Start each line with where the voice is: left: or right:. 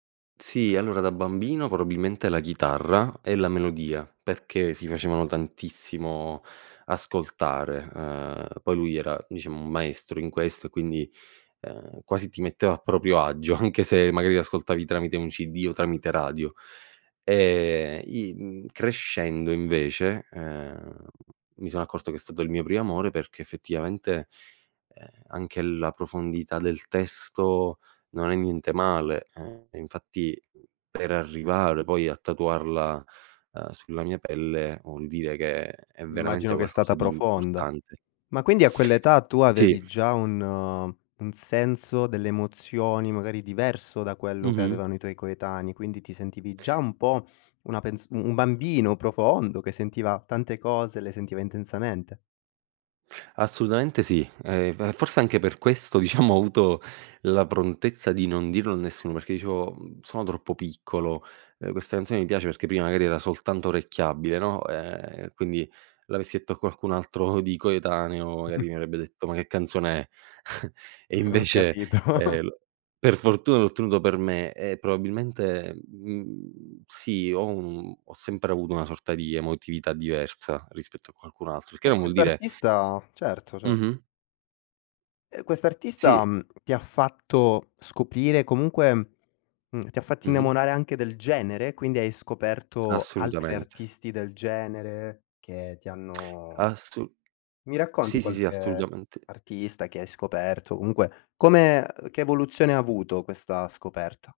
right: Sì, allora da bambino probabilmente la chitarra, e la melodia, perché si facevano tantissimo ascoltare, uhm, poi lui era diciamo un maestro in questo e quindi, uhm, quasi ti metteva a proprio agio, anche se magari ascoltavi tramite un CD o tramite radio. E i, mhmm, crescendo invece, uhm, mi sono accorto che è stato il mio primo amore perché effettivamente, ehm, anche la profondità del testo non è niente male e infatti per arrivare poi a tatuarla, ehm, sulla mia pelle vuol dire che è veramente
left: Immagino che è
right: qualcosa
left: stata
right: di
left: profonda.
right: importante.
left: Ma quindi a quell'età tu
right: Sì.
left: avevi già un un senso delle emozioni, magari diverso da quello che
right: Mh-mh.
left: avevano i tuoi coetanei, quindi ti sentivi già un po' una pens un
right: Mh.
left: bambino profondo, che sentiva tante cose, le sentiva intensamente?
right: Assolutamente sì, ehm, e forse anche per questo, diciamo ho avuto la prontezza di non dirlo a nessuno, perché dicevo, uhm: "Sono troppo piccolo". Eh questa canzone mi piace perché prima magari era soltanto orecchiabile, no, ehm, quindi l'avessi detto a qualcun altro di coetaneo, magari mi avrebbe detto: "Ma che canzone è?" E
left: Ho
right: invece,
left: capito.
right: ehm, l per fortuna l'ho tenuto per me e probabilmente, mhmm, sì ho un ho sempre avuto una sorta di emotività diversa, rispetto a qualcun altro, il che
left: E
right: non vuol dire
left: quest'artista? Certo, certo.
right: Mh-mh.
left: E quest'artista,
right: Sì.
left: mhmm, ti ha fatto scoprire, comunque, mhmm, ti ha fatto
right: Mh-mh.
left: innamorare anche del genere? Quindi hai scoperto altri
right: Assolutamente.
left: artisti del genere che ti hanno
right: Assolu
left: Mi racconti
right: sì, sì, sì,
left: qualche
right: assolutamente.
left: artista che hai scoperto? Comunque come, uhm, che evoluzione avuto questa scoperta?